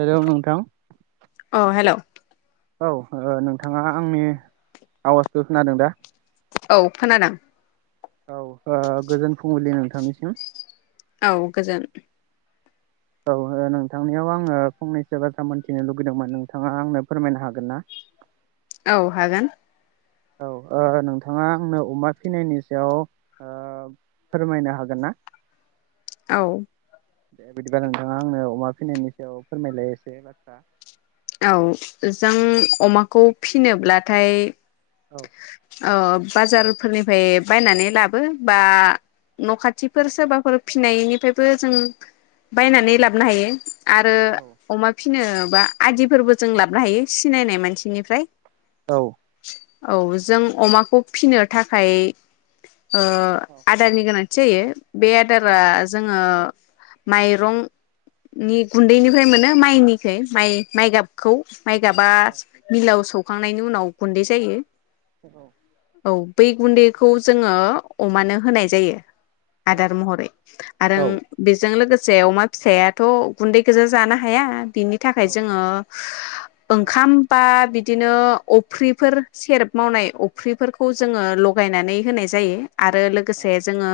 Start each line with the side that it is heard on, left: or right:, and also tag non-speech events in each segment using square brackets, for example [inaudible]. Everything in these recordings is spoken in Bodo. right: हेल नोंथां
left: औ हेल
right: औ ओ नोंथाङा आंनि आवाजखो खोनादों दा
left: औ खोनादों
right: औ ओ गोजोन फुंबिलि नोंथांनिसिम
left: औ गोजोन
right: औ नोंथांनियाव आङो फंनैसो बाथ्रा मोन्थिनो लुगैदोंमोन नोंथाङा आंनो फोरमायनो हागोन ना [inaudible]
left: औ हागोन
right: औ ओ नोंथाङा आंनो अमा फिसिनायनि सायाव ओ फोरमायनो हागोन ना
left: औ
right: दे बिदिबा नोंथाङा आंनो अमा फिनायनि सायाव फोरमायलाय एसे बाथ्रा
left: औ जों अमाखौ फिनोब्लाथाय
right: औ
left: औ बाजारफोरनिफ्राय बायनानै लाबो बा न'
right: औ
left: खाथिफोर सोरबाफोर फिनायनिफ्रायबो जों बायनानै लाबोनो हायो आरो
right: औ
left: अमा फिनोबा आदिफोरबो जों लाबोनो हायो सिनायनाय मानसिनिफ्राय
right: औ
left: औ जों अमाखौ फिनो थाखाय ओ
right: औ
left: आदारनि गोनांथि जायो बे
right: औ
left: आदारा जोङो माइरंनि गुन्दैनिफ्राय मोनो माइनिखै माइ माइ गाबखौ माइ गाबा
right: औ
left: मिलाव सौखांनायनि उनाव गुन्दै जायो
right: औ
left: औ बै गुन्दैखौ जोङो अमानो होनाय जायो आदार महरै आरो
right: औ
left: बेजों लोगो से अमा फिसायाथ' गुन्दै गोजा जानो हाया बिनि थाखाय जोङो ओंखाम बा बि बिदिनो अफ्रिफोर सेरेब मावनाय अफ्रिफोरखौ जोङो लगायनानै होनाय जायो आरो लोगोसे जोङो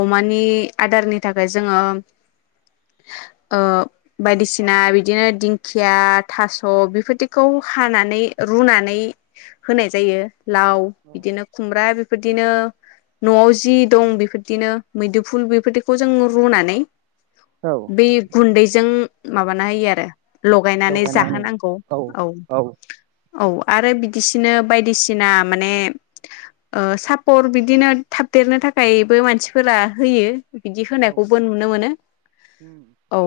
left: अमानि आदारनि थाखाय जोङो ओ बायदिसिना बिदिनो दिंखिया थास बेफोरदिखौ हानानै रुनानै होनाय जायो लाव बिदिनो खुमब्रा बेफोरदिनो नआव जि दं बेफोरदिनो मैदुफुल बेफोरदिखौ जों रुनानै
right: औ
left: बेै गुन्दैजों माबाना होयो आरो लगायनानै जाहोनांगौ औ औ आरो बिदिसिनो बायदिसिना माने ओ सापर बिदिनो थाबदेरनो थाखायबो मानसिफोरा होयो बिदि
right: औ
left: होनायखौबो नुनो मोनो
right: उम
left: औ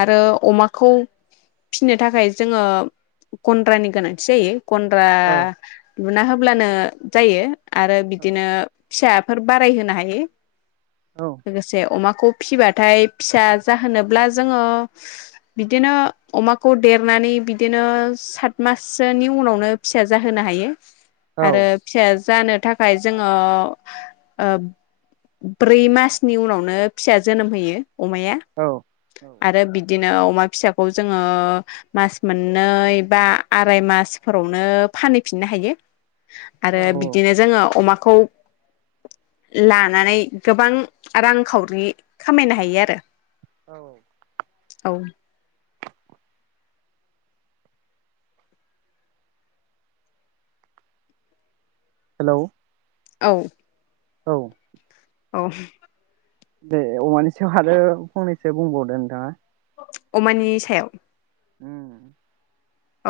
left: आरो अमाखौ फिनो थाखाय जोङो गन्द्रानि गोनांथि जायो गन्द्रा
right: औ
left: लुना होब्लानो जायो आरो
right: औ
left: बिदिनो फिसाफोर बाराय होनो हायो
right: औ
left: लोगोसे अमा खौ फिसिबाथाय फिसा जाहोनोब्ला जोङो बिदिनो अमाखौ देरनानै बिदिनो सात माससोनि उनावनो फिसा जाहोनो हायो
right: औ
left: आरो फिसाया जानो थाखाय जोङो ओ ब्रै मासनि उनावनो फिसा जोनोम होयो अमाया आरो बिदिनो अमा फिसा खौ जोङो मास मोननै बा आराय मासफोरावनो फानहैफिननो हायो आरो
right: औ
left: बिदिनो जोङो अमाखौ लानानै गोबां रांखावरि खामायनो हायो आरो
right: औ
left: औ
right: हेल
left: औ
right: औ
left: औ
right: दे अमानि सायाव आरो फंनैसो बुंबावदो नोंथाङा
left: अमानि सायाव
right: उम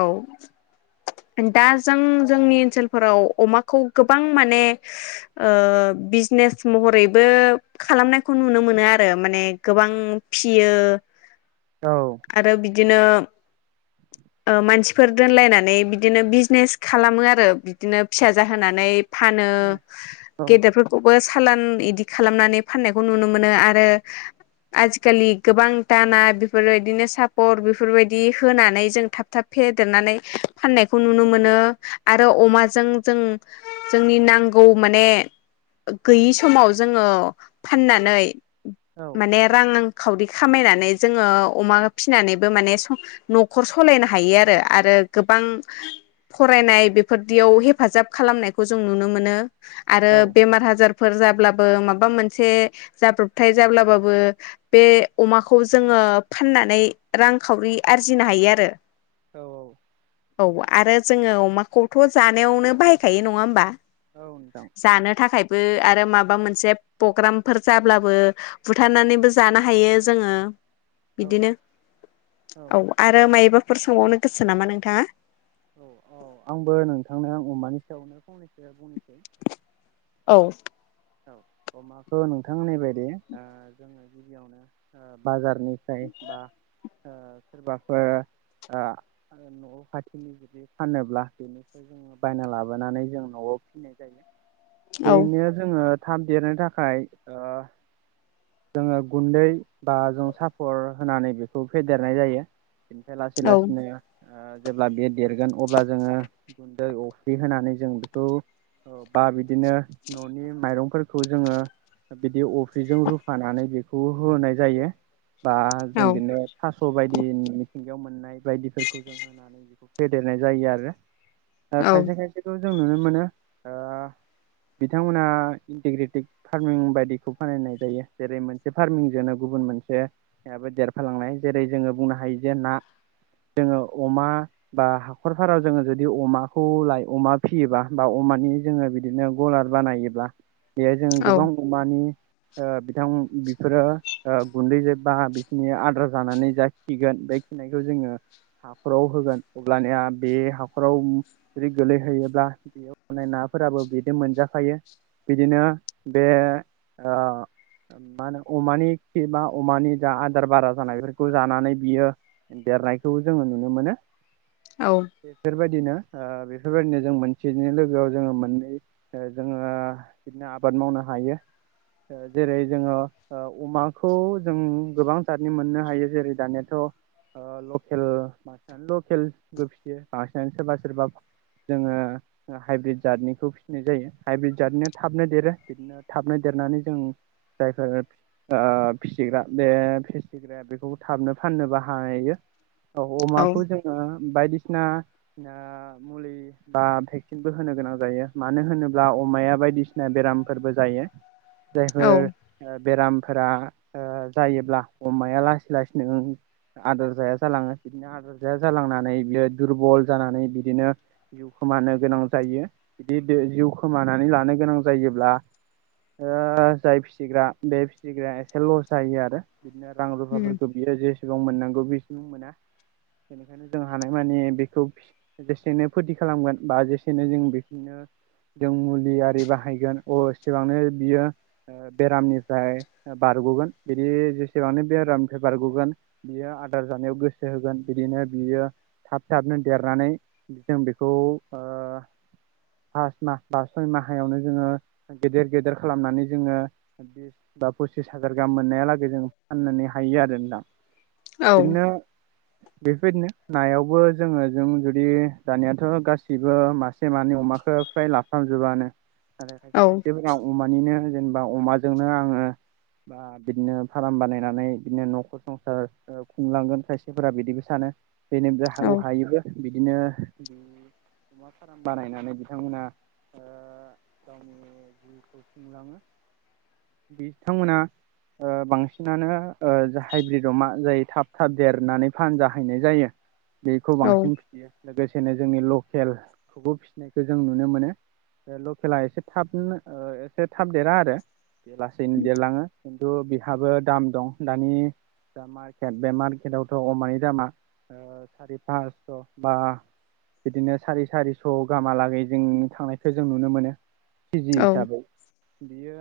left: औ दा जों जोंनि ओनसोलफोराव अमाखौ गोबां माने ओ बिजनेस महरैबो खालामनायखौ नुनो मोनो आरो माने गोबां फियो।
right: औ
left: आरो बिदिनो ओ मानसिफोर दोनलायनानै बिदिनो बिजनेस खालामो आरो बिदिनो फिसा जाहोनानै। फानो
right: औ औ
left: गेदेरफोरखौबो सालान इदि खालामनानै फाननायखौ नुनो मोनो आरो। आजिखालि गोबां दाना बेफोरबायदिनो सापर्ट बेफोरबायदि होनानै जों थाब थाब फेदेरनानै फाननायखौ नुनो मोनो आरो अमाजों जों जोंनि नांगौ माने गैयि समाव जोङो फाननानै रां खावरि खामायनानै जोङो अमा फिसिनानैबो माने न'खर सालायनो हायो आरो आरो गोबां फरायनाय बेफोरदियाव हेफाजाब खालामनायखौ जों नुनो मोनो। आरो बेमार आजारफोर जाब्लाबो माबा मोनसे जाब्र'बथाय। जाब्लाबाबो बे अमाखौ जोङो फाननानै रांखावरि आरजिनो हायो आरो। आरो
right: औ-औ
left: औ आरो जोङो अमाखौथ' जानायावनो बाहायखायो नङा होमबा।
right: औ नोंथां।
left: जानो थाखायबो आरो माबा मोनसे प्रग्रामफोर जाब्लाबो बुथारनानैबो जानो हायो जोङो।
right: औ
left: बिदिनो औ आरो मायबाफोर सोंबावनो गोसो नामा नोंथाङा?
right: औ औ नों फंनैसै बुंनोसै
left: औ
right: औ अमाखौ नोंथांमोननाय बायदि जोङो गिबियावनो बाजारनिफ्राय बा सोरबाफोर न' खाथिनि जुदि फानोब्ला बेनिफ्राय जोङो बायना लाबोनानै जों न'आव फिनाय जायो
left: औ
right: बेैनो जोङो थाब देरनो थाखाय जोङो गुन्दै बा जों साफर होनानै बेखौ फेदेरनाय जायो। बेनिफ्राय लासै
left: औ
right: लासैनो जेब्ला बे देरगोन अब्ला जोङो गुन्दै अफ्रि होनानै जों बेखौ औ बा बिदिनो न' ननि माइरंफोरखौ जोङो बिदि अफ्रिजों रुफानानै बेखौ होनाय जायो। बा जों
left: औ
right: बिदिनो थास' बायदि मि थिंगायाव मोननाय बायदिफोरखौ जों होनानै बेखौ फेदेरनाय जायो आरो खायसे खायसेखौ जों नुनो मोनो। बिथांमोना इन्टिग्रेटेड फार्मिं बायदिखौ बानायनाय जायो जेरै मोनसे फार्मिंजोंनो गुबुन मोनसे बो देरफालांनाय जेरै जोङो बुंनो हायो जे ना जोङो अमा बा हाखर फाराव जोङो जुदि अमाखौ लायो बा अमा फिसियोबा बा मानि जोङो बिदिनो गलार बानायोब्ला बेयो जोङो
left: औ
right: गोबां अमानि बिथां बिफोरो गुन्दैजोंबा बिसिनि आदार जानानै जा खिगोन खिनायखौ जोङो हाखराव होगोन अब्लानिया बे हाखराव जुदि गोलैहोयोब्ला बेयाव थानाय ना फोराबो बिदि मोनजाफायो बिदिनो बे मा होनो अमानि खि बा अमानि जा आदार बारा जानाय बेफोरखौ जानानै बियो देरनायखौ जोङो नुनो मोनो। बेफोरबायदिनो बेफोरबायदिनो जों मोनसेनि लोगोआव जोङो मोननै जोङो बिदिनो आबाद मावनो हायो। जेरै जोङो अमाखौ जों गोबां जादनि मोननो हायो जेरै दानियाथ' लकेल बांसिनानो लकेलबो फियो बांसिनानो सोरबा सोरबा जोङो हाइब्रिद जादनिखौ फिनाय जायो हाइब्रिद जादनो थाबनो देरो बिदिनो थाबनो देरनानै जों जायफोर फिसिग्रा बे फिसिग्राया बेखौ थाबनो फाननोबो हायो औ अमाखौ जोङो बायदिसिना मुलि बा भेक्सिनबो होनो गोनां जायो मानो होनोब्ला अमाया बायदिसिना बेरामफोरबो जायो
left: औ
right: जायफोर बेरामफोरा जायोब्ला अमाया लासै लासैनो आदार जाया जालाङो बिदिनो आदार जाया जालांनानै बियो दुरबल जानानै बिदिनो खोमानो गोनां जायो बिदि जिउ खोमानानै लानो गोनां जायोब्ला जाय फिसिग्रा बे फिसिग्राया एसे लस जायो आरो बिदिनो रां रुफाफोरखौ बियो जेसेबां मोननांगौ बेसेबां मोना बेनिखायनो जों हानाय मानि बेखौ जेसेनो फोथि खालामगोन बा जेसेनो जों बे बिनो जों मुलि आरि बाहायगोन अ सिबांनो बियो ओ बेरामनिफ्राय बार गगोन जुदि जेसेबांनो बेरामनिफ्राय बारग'गोन बियो आदार जानायाव गोसो होगोन बिदिनो बि बियो थाब थाबनो देरनानै जों बेखौ ओ फास माह बा सय माहायावनो जोङो गेदेर गेदेर खालामनानै जोङो बिस बा फसिस फसिस हाजार गाहाम मोननायालागै जों फाननो हायो आरो दा
left: औ
right: बिदिनो बेफोरदिनो नायावबो जोङो जों जुदि दानायाथ' गासिबो मासे मानि अमाखो फ्राय लाफ्रामजोबानो नाथाय खायसे
left: औ
right: खायसेबो आं अमानिनो जेनेबा अमाजोंनो आङो बा बिदिनो फार्म बानायनानै बिदिनो न'खर संसार खुंलांगोन खायसेफोरा बिदिबो सानो जनोब हा
left: औ
right: हायोबो बिदिनो फार्म बानायनानै बिथांमोना गावनि जिउखौ खुंलाङो बिथांमोना ओ बांसिनानो ओ हाइब्रिद अमा जाय थाब थाब देरनानै फानजाहैनाय जायो बेखौ
left: औ
right: बांसिन फिसियो लोगोसेनो जोंनि लकेलखौबो फिसिनायखौ जों नुनो मोनो लकेला एसे थाबनो ओ एसे थाब देरा आरो बेलासेैनो देरलाङो खिन्थु बेहाबो दाम दं दानि दा मार्केट बे मार्केटआवथ' अमानि दामा ओ सारि फास्स' बा बिदिनो सारि सारि स' गाहामालागै जों थांनायखौ जों नुनो मोनो केजि
left: औ
right: हिसाबै बियो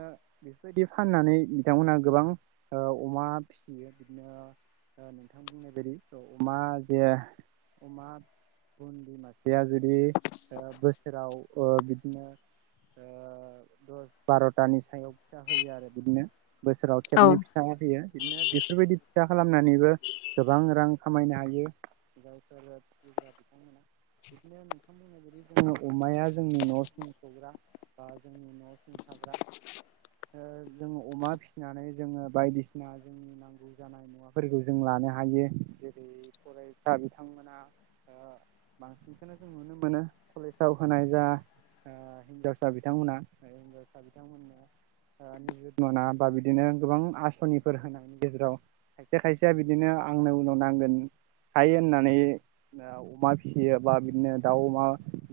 right: बेफोरबायदि फाननानै बिथांमोनहा गोबां ओ अमा फिसियो बिदिनो ओ नोंथां बुंनाय बायदि अमा जे अमा बुन्दि मासेया जुदि ओ बोसोराव ओ बिदिनो ओ दस बार'थानि सायाव फिथा होयो आरो बिदिनो बोसोराव
left: औ
right: खेबनै फिसा होयो बिदिनो बेफोरबायदि फिसा खालामनानैबो गोबां रां खामायनो हायो गावखौ फिग्रा बिथांमोना बेखाययो नोंथां बुंनाय बादि जोंङो अमाया जोंनि न'सिम सग्रा बा जोंनि न'सिम थाग्रा ओ जोंङो अमा फिसिनानै जोङो बायदिसिना जोंनि नांगौ जानाय मुवाफोरखौ जों ला लानो हायो जेरै फरायसा बिथांमोना बांसिनखौनो नुनो मोनो कलेजाव होनाय जा ओ हिनजावसा बिथांमोनहा हिनजावसा बिथांमोननो निजुत मइना बा बिदिनो गोबां आसनिफोर होनायनि गेजेराव खायसे खायसेया बिदिनो आंनो उनाव नांगोन हायो होननानै ओ अमा फिसियो बा बिदिनो दाउ अमा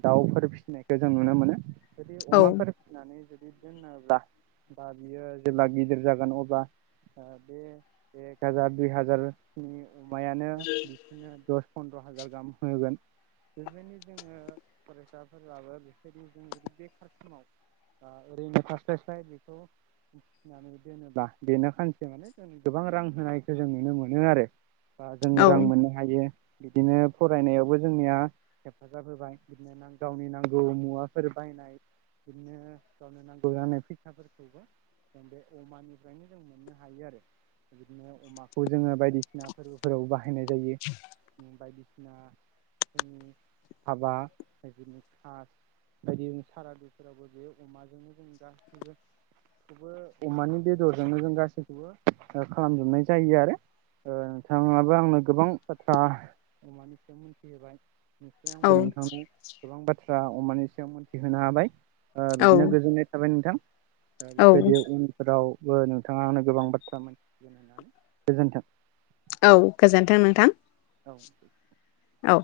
right: दाउफोर फिसिनायखौ जों नुनो मोनो जदि
left: औ
right: अमाफोर फिसिनानै ज बि दोनोब्ला बा बियो जेब्ला गिदिर जागोन अब्ला बे एक हाजार दुइ हाजारनि अमायानो बिसोरनो दस फन्द्र' हाजार गाहाम होगोन बेखायनो जोङो फरायसाफोराबो बिसोरनि जों जुदि बेखार समाव ओरैनो थास्लाय स्लाय बेखौ फिनानै दोनोब्ला बेनो सानसे माने जों गोबां रां होनायखौ जों नुनो मोनो आरो बा जों
left: औ
right: रां मोननो हायो बिदिनो फरायनायावबो जोंनिया हाजाब होबाय बिदिनो न गावनि नांगौ मुवाफोर बायनाय बिदिनो गावनो नांगौ जानाय फैसाफोरखौबो जों बे अमानिफ्रायनो जों मोननो हायो आरो बिदिनो अमाखौ जोङो बायदिसिना फोरबोफोराव बाहायनाय जायो बायदिसिना जोंनि हाबा बिनि खास बायदि सारादुफोरावबो बेयो अमाजोंनो जों गासैबो खौबो अमानि बेदरजोंनो जों गासैखौबो ओ खालामजोबनाय जायो आरो। ओ नोंथाङाबो आंनो गोबां बाथ्रा अमानि सायाव मोनथिहोबाय आमफ्राय आंबो नोंथांनो गोबां बाथ्रा अमानि सायाव मोनथिहोनो हाबाय। ओ बिदिनो
left: औ
right: गोजोननाय थाबाय नोंथां। बेफोरबायदि उनफोराव बो नोंथाङा आंनो गोबां बाथ्रा मिथिहोगोन होननानै गोजोनथों।
left: औ गोजोन्थों नोंथां।
right: औ गोजोन्थों।
left: औ।